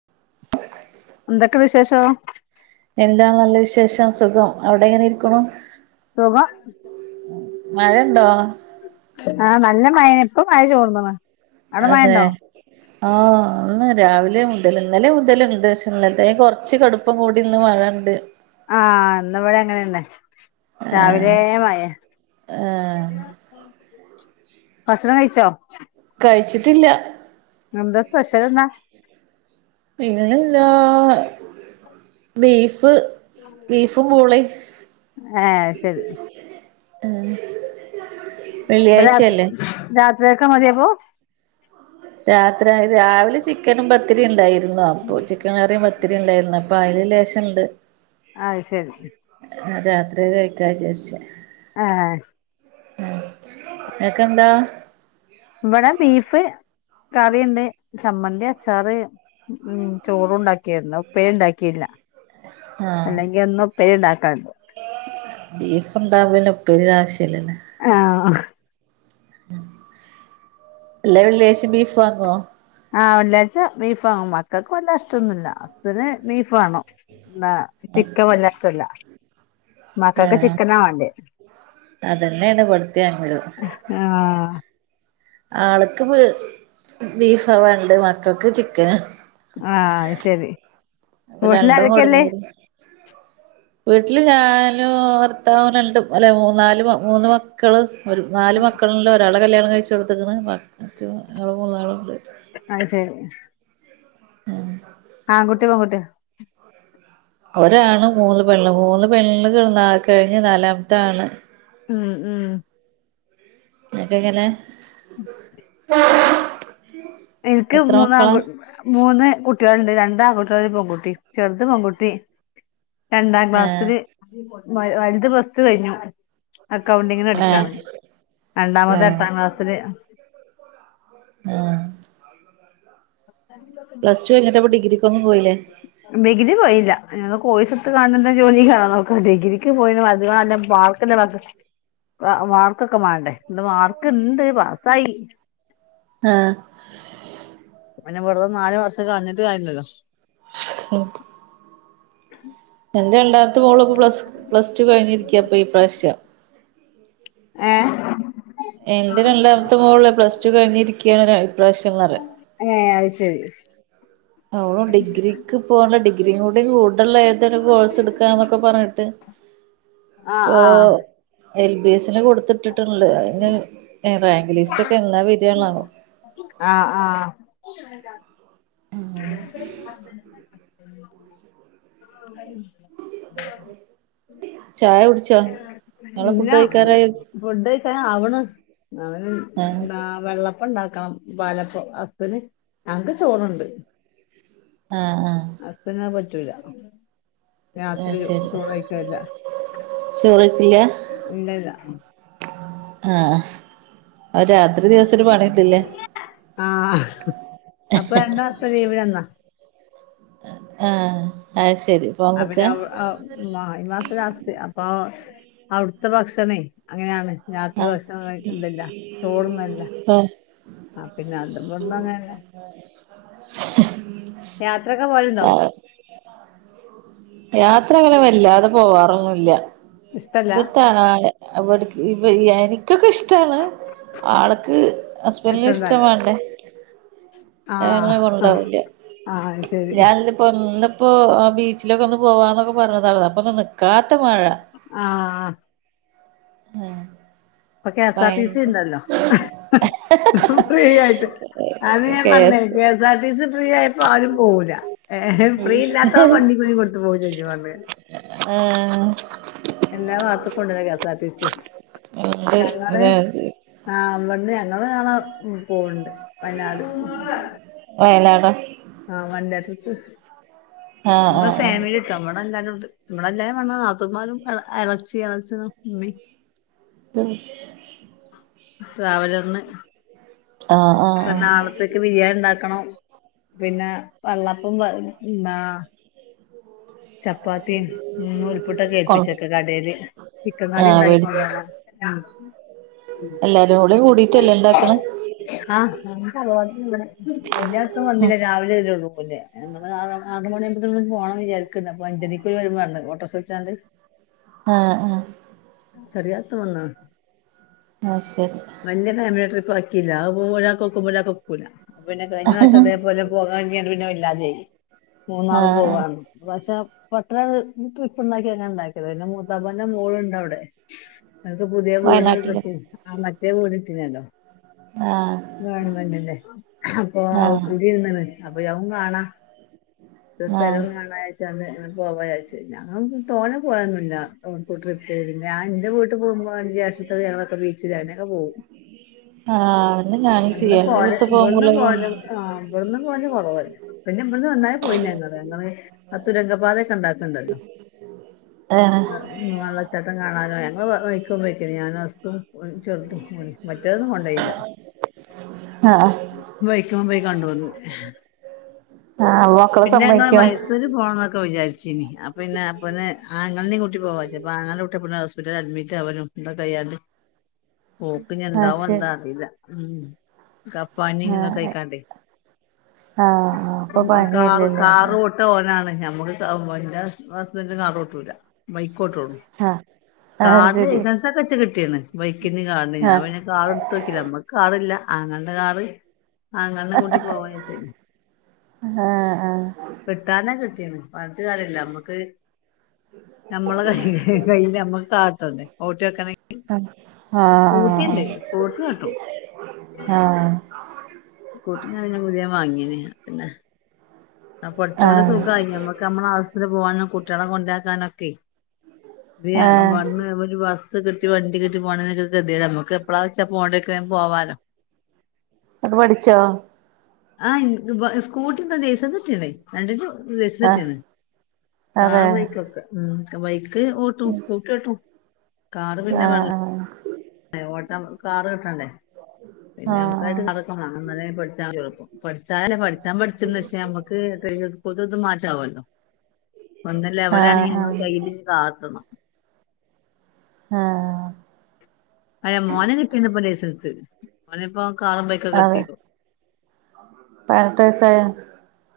[unintelligible] എന്തൊക്കെ വിശേഷം എന്താ നല്ല വിശേഷം സുഖം അവിടെ എങ്ങനെ ഇരിക്കുണു സുഖം മഴയുണ്ടോ ആഹ് നല്ല മഴന ഇപ്പ മഴ ചോർന്നണ് അവിടെ അതെ മഴണ്ടോ ആഹ് ഇന്ന് രാവിലെ മുതൽ ഇന്നലെ മുതൽ ഇണ്ട് ഇന്നലത്തെ കൊറച്ച് കട ഇപ്പം കൂടിന്ന് മഴണ്ട് ആഹ് ഇന്നിവിടെ അങ്ങനെന്നെ രാവിലെ മഴാ ആഹ് ഭക്ഷണം കഴിച്ചോ കഴിച്ചിട്ടില്ല എന്താ സ്പെഷ്യൽ എന്താ പിന്നല്ലാ ബീഫ് ബീഫും പൂളേം ഏഹ് അഹ് ശരി ഏഹ് ഇവട രാത്രിക്ക മതിയാ പോ രാത്രി രാവിലെ ചിക്കനും പത്തിരി ഉണ്ടായിരുന്നു അപ്പൊ ചിക്കൻ കറിയും പ ത്തിരി ഉണ്ടായിരുന്നു അപ്പൊ അതില് ലേശം ണ്ട് അഹ് ശരി ആഹ് രാത്രി കഴിക്കാ വിജാരിച്ചേ ആഹ് ആഹ് ഇങ്ങക്കെന്താ ഇവിടെ ബീഫ് കറിണ്ട് ചമ്മന്തി അച്ചാറ് ഉം ചോറു ഉണ്ടാക്കിയരുന്നു ഉപേരി ഉണ്ടാക്കിയില്ല അല്ലെങ്കിൽ എന്നും ഉപ്പേരി ഉണ്ടാക്കൽ ണ്ട്. ബീഫുണ്ടാവുമ്പോ ഇപ്പേരി ന്റെ ആശ്യല്ലല്ലോ ആഹ് ആഹ് എല്ല വെള്ളിയാഴ്ച ബീഫ് വാങ്ങുവോ ആഹ് വെള്ളിയാഴ്ച ബീഫ് വാങ്ങും. മക്കൾക്ക് വല്ല്യ ഇഷ്ടമൊന്നുല്ല. ഹസ്ബന്റ് ബീഫ് വേണം. പിന്ന ചിക്കൻ വല്ലാ ഇഷ്ടല്ല ആഹ് അതന്നെയാണ് ഇവിടുത്തെ അങ്ങേരും ആഹ് ആൾക്ക് ബീഫാ വേണ്ടത് മക്കൾക്ക് ചിക്കൻ ആഹ് അഹ് ശരി അപ്പൊ വീട്ടില് രണ്ടും ആരൊക്കെല്ലേ കൊട്ന്നെരും വീട്ടില് ഞാനും ഭർത്താവും രണ്ടു അല്ലെ മൂ നാല് മൂന്ന് മക്കളും മക്കളും. ഒരു നാല് മക്കളില് ഒരാളെ കല്യാണം കഴിച്ചു കൊടുത്തേക്കണ്. മറ്റേ മൂന്നാളുണ്ട് അത് ശരി [unintelligible] പെൺകുയാ ഒരാണ് മൂന്ന് പെണ്ണ്. മൂന്ന് പെണ്ണുകൾ കഴിഞ്ഞ്. നാലാമത്തെ ആണ് ഉം ഉം ഇങ്ങക്കെങ്ങനെ ഇനിക്ക് മൂന്ന് ആൺ... മൂന്ന് കുട്ടികളുണ്ട്. രണ്ട് ആൺകുട്ടികളും, ഒരു പെൺകുട്ടിയും. ചെറുത് പെൺകുട്ടി രണ്ടാം ആഹ് ക്ലാസ്സില്. വലുത് പ്ലസ്ടു കഴിഞ്ഞു. അക്കൗണ്ടിങ്ങിന് ആഹ് പഠിക്കാണ്. രണ്ടാമത്തെ ആഹ് എട്ടാം ക്ലാസ്സില് ആഹ് [inaudible] പ്ലസ് ടു കഴിഞ്ഞിട്ടപ്പം ഡിഗ്രിക്കൊന്നും പോയിേല്ലേ ഡിഗ്രി പോയില്ല. പിന്നെ കോഴ്സ് എടുത്ത് കാണുന്ന ജോലിയിൽ നോക്കണം ഡിഗ്രിക്ക് പോയാല് അധിക നല്ല പിന്നെ മാർക്കൊക്കെ മാണ്ടേ. മാർക്ക് ഇണ്ട് പാസ്സായി ആഹ് പിന്നെ വെറുതെ നാല് വർഷം കളഞ്ഞിട്ട് കാര്യല്ലല്ലോ. ഉം എന്റെ രണ്ടാമത്തെ മോള് പ്ലസ്, പ്ലസ്ടു കഴിഞ്ഞിരിക്ക. ഇപ്പൊ ഈ പ്രാശ്യം ഏഹ് എന്റെ രണ്ടാമത്തെ മോള് പ്ലസ്ടു കഴിഞ്ഞിരിക്ക കാണിപ്രാവശ്യംന്ന് പറയ ഏഹ് അത് ശരി അവൾ ഡിഗ്രിക്ക് പോകണ്ട ഡിഗ്രി കൂടെ കൂടുള്ള അങനെത്തെ കോഴ്സ് എടുക്കാന്നൊക്കെ പറഞ്ഞിട്ട് ആഹ് ഇപ്പൊ ആഹ് എൽ ബി എസിന് കൊടുത്തിട്ടിട്ടുണ്ട്. അതിന് റാങ്ക് ലിസ്റ്റ് ഒക്കെ എന്നാ വരാന്നാവോ ആഹ് ആഹ് [inaudible] ഉം കഴിഞ്ഞ് ചായ കുടിച്ചാ ഇല്ല. ഫുഡ് കഴിക്കാൻ ആവണ് ആഹ് എന്താ വെള്ളപ്പണ്ടാക്കണം. പാലപ്പം ഹസിന്. ഞങ്ങക്ക് ചോറുണ്ട് ആഹ് ആഹ് ഹസിനു അത് പറ്റൂല രാത്രി ആഹ് ശരി ചോറ് കഴിക്കലില്ല ചോറ് കഴിക്കില്ല ഇല്ല ഇല്ല ആഹ് അതാ ആഹ് അപ്പൊ എന്താട്ത ലീവ് എന്നാ ആഹ് ആഹ് ശരി പോവാൻ അപിന്ന നിക്കാ ഔഔ മ ഈ മാസം ലാസ്റ്റ് അപ്പൊ അവ് ടത്തെ ഭക്ഷണയ്‌ അങ്ങനെണ് രാത്രി ഭഷണംകഴ്കതില്ല ചോർന്നല്ല ആഹ് ആ പിന്നെഅത്ബ്ട്ന്ന്അങ്ങന്നെ [inaudible] യാത്രക്കെപോല്ണ്ടോ യാത്രങ്ങനെ വല്ലാതെ പോവാറൊന്നുല്ല ഇഷ്ടല്ല? ഇവ്ട്തെ അനാല് ഇവിക്ഇ വയ്യ നിക്കൊക്കെ ഇഷ്ടാണ് ആള്ക്ക് ഹസ്ബൻറ്റിന് ഇഷ്ടൊന്നല്ല. ഇഷ്ടവാണ്ടേ ആ ലനങ്ങളെ ആ കൊണ്ടാവില്ല ആ ശരി. ഞാൻട് ഒന്ന്പ്പോ ആ ബീച്ചിലൊക്കെ ഒന്ന് പോവാന്നൊക്കെ പറഞ്ഞതാണ് അപ്പൊന്ന് നിക്കാത്ത മഴ ആഹ് പ്പകെസാആർടിസി ഭയങ്കര ഇണ്ടല്ലോ ഫ്രീ ആയിട്ട് അത് ന്നെ പറഞ്ഞേ കേസ് കെസാആർടിസി ഫ്രീ ആയപ്പോ ആരുംപൊകുല ഏ ഫ്രീ ഇല്ലാത്തവൻവണ്ടികൂലികൊട്ത്ത്പോ വും ശെരിക്കും പറഞ്ഞെ ഏഹ് എല്ലാ ഭാഗത്ത് കുണ്ടലൊ കെസാർടിസി ഉണ്ട് ഇത് ആ വിടുന്ന് ഞങ്ങള് നാളെ പൊണ്ട് വയനാട് വയലാട് ആഹ് വണ്ടേട്രിപ്പ് ആഹ് ആഹ് ഞങ്ങൾഫാമിലി നമ്മടെ എല്ലാരുണ്ട് ഇങ്ങള് എല്ലാരും വന്നന്നാതുമാരും ഇളച്ചി ഇളച്ചനും ഉമ്മി ഉ ട്രാവലറിന് ആഹ് ആഹ് ആഹ് പ്പ ആഹ് നാളത്തേക്ക് ബിരിയാണി ഉണ്ടാക്കണോ പിന്നെ വെള്ളപ്പം [unintelligible] ചപ്പാതീം നൂൽ പ്പുട്ടൊക്കെ കൊ ഏൽപ്പിച്ചക്ക കടെല് ചിക്കൻ കറിഇ ആഹ് വേടിച്ച് ണ്ടാക്കിക്കൊണ്ടോണം ആഹ് എല്ലാരും കൂടി കൂടിട്ട്ല്ലെഇണ്ടാക്ക്‌ണ് ആഹ് ഞങ്ങൾ തറവാട്ടില്ണ്ട് ഉണ്ടീന് റെഡിയാക്കാൻ വന്നില്ല രാവിലെ വരുള്ളു [unintelligible] ഞങ്ങള് ആറ് മണിയുമ്പോത്തേ പോണം വിചാരിക്കണ്ട് അഞ്ചരക്ക് വരുമ്പ ഓട്ടോ റിക്ഷ വിളിച്ചാണ്ട് ആഹ്അഹ് റെഡിയാക്കാൻ വന്ന ആ ശരി വല്ല്യ ഫാമിലി ട്രിപ്പാക്കില അത് പ്പോ ഒരാൾക്ക് ഒക്കൂ മ്പൊ ഒരാൾക്ക് ഒകൂലഅപ്പൊ പിന്നെ കഴിഞ്ഞ പ്രാവിശം അതേപോലെ പോകാര്ങ്ങിട്ട്പിന്നടവല്ലാതെയി ആഹ് ആഹ് മൂന്നാളുംപോവാന്ന്പറഞ്ഞു പക്ഷെ പട്ട ട്രിപ്പ് ഇണ്ടാക്കിങ്ങനെ ഇ ണ്ടാക്കിയത് പിന്നെ മുതാപ്പന്റെ മോൾണ്ട് അവിടെ അത് വയനാട്ടില് പുതിവീട്കെകിട്ടിആമറ്റേവീട് കിടിലല്ലോ ആഹ് ഗവൺമെന്റ്ന്റെ ആഹ് അപ്പൊഅവകുടിര്ന്നി ണ് അപ്പൊ അതുംകാണാം ആഹ് ആഹ് ഇന്റെസ്ഥലോം കാണാര്തി തനെ പോവ വിചാരിച്ച് ഞങ്ങ തോനെ പോയൊന്നുല്ലട്രിപ്പ് ഞാൻന്റെ വീട്ട് പോകുമ്പോന്ന് വിചാരിച്ച് ഞങ്ങളൊക്കെ ബീച്ചില്ക്കെ പോവും അതന്നെ ഞാനും ഇവട്ന്ന് ചെയ്യാ എന്റെ പോല് വീട്ടി ഇവട്ന്ന് പോകുമ്പോളേ പോല് ആഹ്ബ്ട്ന്ന്പോകല്കൊറവ് പിന്നെ ഇബ്ട്ന്ന് ന്നായി പോയിന്നങ്ങള് അത്തതുരങ്കപാതഒക്കെഇണ്ടാക്ണ് ണ്ടല്ലോ ഏഹ് വെള്ളച്ചാട്ടം കാണാന്ഞങ്ങവയ് ക്കപെയ്ക്കണ് ഞാനുംഹസ്സും ചെറ്തുമറ്റേതൊന്നും കൊണ്ടോയില്ല ആഹ് ബൈക്ക്‌ മെപോയികണ്ട്പോന്നു ആഹ് മക്കള് സമ്മതിക്കോ പിന്നെങ്ങള്മൈ ര് പോണം എന്നൊക്കെ വിചാരിചീ നി പിന്നെ അപ്പൊ പിന്നെ ആങ്ങങ്ങളനിം കൂട്ടി പോവാച്ച അപ്പൊ ആങ്ങളുടെ പെണ്ണ്ഹോസ്പിറ്റലിൽ അഡ്മിറ്റാവലും പോക്ക് ഇനിയെന്താ ആഹ് ശരി ന്നറിയില്ല ഉം അപ്പ ആഹ് പനിന്നൊകഴിക്കാണ്ടേ ആഹ് അപ്പൊ കാർ പനിയല്ലല്ലേ കാറോ ഇ ഓനാണ് നമ്മക്ക് എന്റെ ഹസ്ബന്റ് കാറോട്ടുംല്ല ബൈക്കോട്ടോള്ളൂ ആഹ് ആഹ് കാറിന് ശരി ലൈസൻസസ്ക്കെച്ച് കിട്ടിയണ് ബൈക്കിന് കാർനിം ഞാൻ ആഹ് പിന്നെ കാർ എടുതോക്കില്ല നമ്മക്ക് കാറി ല്ല ആങ്ങളുടെ കാർ ആങ്ങളുടെ കൂട്ടി പോവാൻ വെച്ചാല് ആഹ് ആഹ കിട്ടാനെ കിട്ടീന്ന് പറഞ്ഞിട്ട് കാര്യല്ല നമ്മുക്ക് നമ്മളെ കൈ കയ്യിൽ നമ്മുക്ക് കാർട്ടണ്ടേ ഒട്ടിയോക്കാണെങ്കിൽ വെക്കണമെങ്കിൽ ആഹ് സ്കൂട്ടി ഉണ്ട് സ്കൂട്ടി ഓട്ടും ആഹ് സ്കൂട്ടി പിന്നെ ഞാൻ പുതിയത് വാങ്ങിയിരുന്നു പിന്നെ ആ പടിച്ചച്ചോണ്ട് സുഗായി നമ്മക്ക് നമ്മള ആവശ്യത്തിന് പോവാനും കുട്ടികളെ കൊണ്ടാക്കാനൊക്കെ ആഹ് ആഹ് അതെ ആഹ് ഈഅങ്കമ്പാ ടീമ്പ് ഒരു വ കിട്ടി വണ്ടിട്ടി പോണെതില്ല നമുക്ക് എപ്പോഴാ പോവേണ്ട് വച്ചാ പോ വാലോ നിങ്ങള് പഠിച്ചോ ആഹ സ്കൂട്ടിണ്ടോ ലൈസൻസ് കിട്ടീക്ക്ണ് രണ്ട് ആഹ് [unintelligible] ആഹ് കാർ ബൈക്കൊക്കെ ഉം ബൈക്ക് ഓട്ടും സ്കൂട്ടി ഓട്ടും ആഹ ഏ ഓട്ടം കാറ് കിട്ടണ്ടേ പിന്നെ ആഹ് നമുക്കായിട്ട് അതൊക്കെമാണം പഠിച്ചാനെളുപ്പം പഠിച്ചാലല്ലേ പഠിച്ചാൻ പഠിച്ചന്ന് പക്ഷേ നമ്മുക്ക് ഡ്രൈവിംഗ് സ്കൂൾതും ഇതും മാറ്റാവല്ലോ ഒന്ന് ലെവലാണെങ്ക നമ്മള് കയ്ൽ കാറട്ടണം ആഹ അ മോനെ കിട്ടീന്നപ്പൊ ലൈസൻസ് മോനെ ഇപ്പോ കാറും ബൈക്കൊക്കെ അതെ എട്തീന്നു പതിനെട്ട് വയസ്സായോ?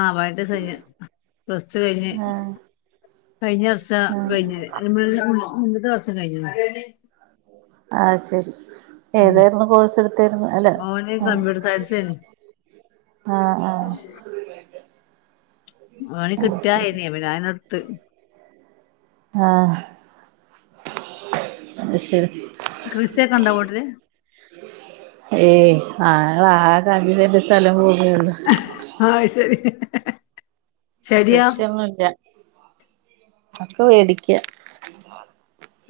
ആഹ പൈനട്ട് വയസ്സ് കഴിഞ്ഞ് പ്ലസ് ടു കഴിഞ്ഞു ആഹ് കഴിഞ്ഞ വർഷം ആഹ് കഴിഞ്ഞത് [unintelligible] മുൻപത്തെ വർഷം കഴിഞ്ഞത് ആഹ ശരി ഉം ഏതായിരുന്നു കോഴ്സ് എടുത്തരുന്നു അല്ല ഓന് ഉം കമ്പ്യൂട്ടർ സയൻസേനി ആഹ ആഹ ഓന് കിട്ടിയായിന പിന്നെ അതന്നെ ഇടുത്ത് ആഹ അയ് ശരി കൃഷിയൊക്കെ ഉണ്ടോ വീട്ടില് ഏയ് ആ ആകഞ്ച് സെന്റ് സ്ഥലം ഭൂമിയൊള്ളു. ആഹ ശരി ഹ് ഹ് കൃഷ്യൊന്നുല്ല ഒക്കെ മേടിക്ക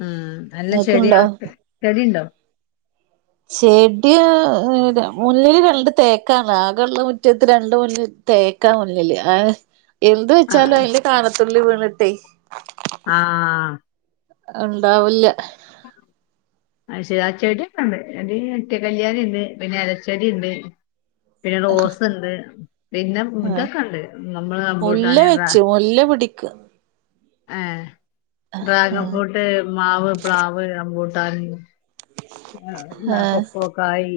ആ അല്ല ചെടിയ ചെടിണ്ടോ ചെടിയ മുന്നില് രണ്ട് തേക്കാണ് ആകെയുള്ള മുറ്റത്ത് രണ്ട് മുന്നിൽ തേക്കാ മുന്നില് എന്ത് വെച്ചാലും ആഹ് അതിന്റെ കാണത്തുള്ളി വീണിട്ടെ ആഹ ഉണ്ടാവില്ല ആ ശരി ച്ചെടിഒക്കെ ഉണ്ട് എന്റയ് നിത്യ കല്യാണി ഉണ്ട് പിന്നെ ഇലച്ചെടി ഉണ്ട് പിന്നെ റോസ്ണ്ട് പിന്നെ ആഹ് ഇതൊക്കെ ഉണ്ട് മുല്ല നമ്മള്റമ്പോട്ടാനൊക്കെ വെച്ചു മുല്ല പിടി [unintelligible] ഹ ഡ്രാഗൺ ഫ്രൂട്ട് മാവ് പ്ലാവ് റം മ്പൂട്ടാന് ആ എന്നാ ആഹ് കൊക്കോക്കായ്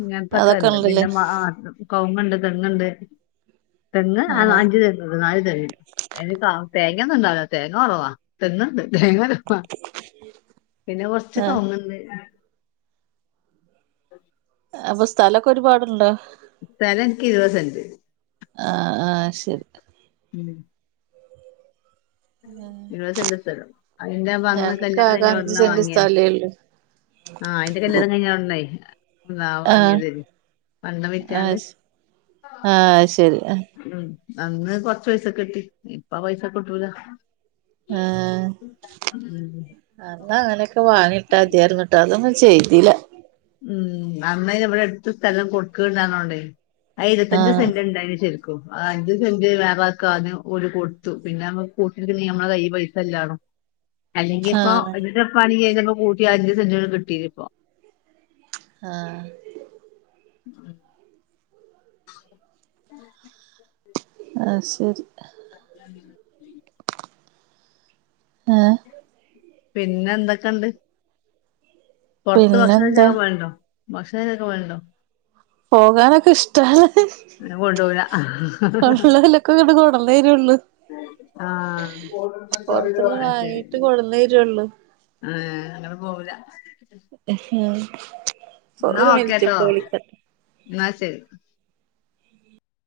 ഇങ്ങനത്തൊക്കെ അതൊക്കെ ഉണ്ട് ഉണ്ടല്ലേ പിന്നെ മാ കൗങ്ങുണ്ട് തെങ്ങുണ്ട് തെങ്ങ് ആഹ് അഞ് പതിനാല് തെങ്ങ് അയ്ല് തേങ്ങ ഒന്നുംണ്ടാവുല്ല തേങ്ങ കുറവാ തെങ്ങ്ണ്ട് തേങ്ങ പിന്നെ കൊറച്ച് ആഹ് കൗങ്ങ്ണ്ട് [inaudible] അപ്പൊ സ്ഥലൊക്കെ ഒരുപാടുണ്ടോ സ്ഥലം എനിക്ക് ഇരുപ സെന്റ് ആ ആഹ ശരി ഉം ഇരുപത് സെന്റ് സ്ഥലം അതിന്റെ അന്ന് ഞങ്ങക്ക് കല്യാണം ആകെ കഴിഞ്ഞ അഞ്ച് ഉടന സെന്റ് വാങ്ങിയ സ്ഥലേ ഉള്ളൂ ആഹ അയിന്റെ കല്യാണം ഉണ്ടായി എന്താ ആഹ് വാങ്ങിയത് പണ്ടം വിറ്റാണ്ട് ആഹ ശരി ഉം അന്ന് കുറച്ച് പൈസക് ട്ടി ഇപ്പ പൈസക്ക് ട്ടൂല ആഹ അന്ന് അങ്ങനെയൊക്കെ വാങ്ങിട്ടാ മതീര്ന്നിട്ടാ അതൊന്നും ചെയ്തില്ല ഉം അന്ന് ഇവിടെ അടുത്ത സ്ഥലം കൊടുക്ക്ണ് ണ്ടാരുന്നോണ്ടേ ആ ഇരുപത്തഞ്ച് ആഹ് സെന്റ് ഇണ്ടായ്ന് ശരി ക്കും അഞ്ച് സെന്റ് വേറള്ളാൾക്ക് ആദ്യം ഓരു കൊടുത്തു പിന്നെ നമ്മക്ക് കൂട്ടീട്ക്കാൻ നമ്മളെ കൈ പൈസ ഇല്ലാല്ലോ അല്ലെങ്കിപ്പോ ആഹ് ഒരുപ്പാണി കഴിഞ്ഞപ്പോ കൂട്ടി അഞ്ച് സെന്റട് കിട്ടിയി ഇപ്പോ ആഹ [inaudible] ആ ശരി. [inaudible] ആ. പിന്നന്തക്കണ്ട്. പൊർത്ത് ഭക്ഷണച്ചാ പിന്നെന്താ പോണ്ടോ. ഭക്ഷണൊക്കെ വേണ്ടോ. പോകാനൊക്കെ ഇഷ്ടാ. അങ്ങനെ കൊണ്ടോവുല്ല. ആഹ് അത് ഇങ്ങട് കൊടന്നേരുള്ളൂ ആ പൊറത്തുന്ന് വാങ്ങീട്ട് കൊടന്നേരുള്ളൂ അങ്ങന പോവൂല. ഒരു മിനിറ്റ് ഇപ്പ വിളികാം. ന്നാ ശരി.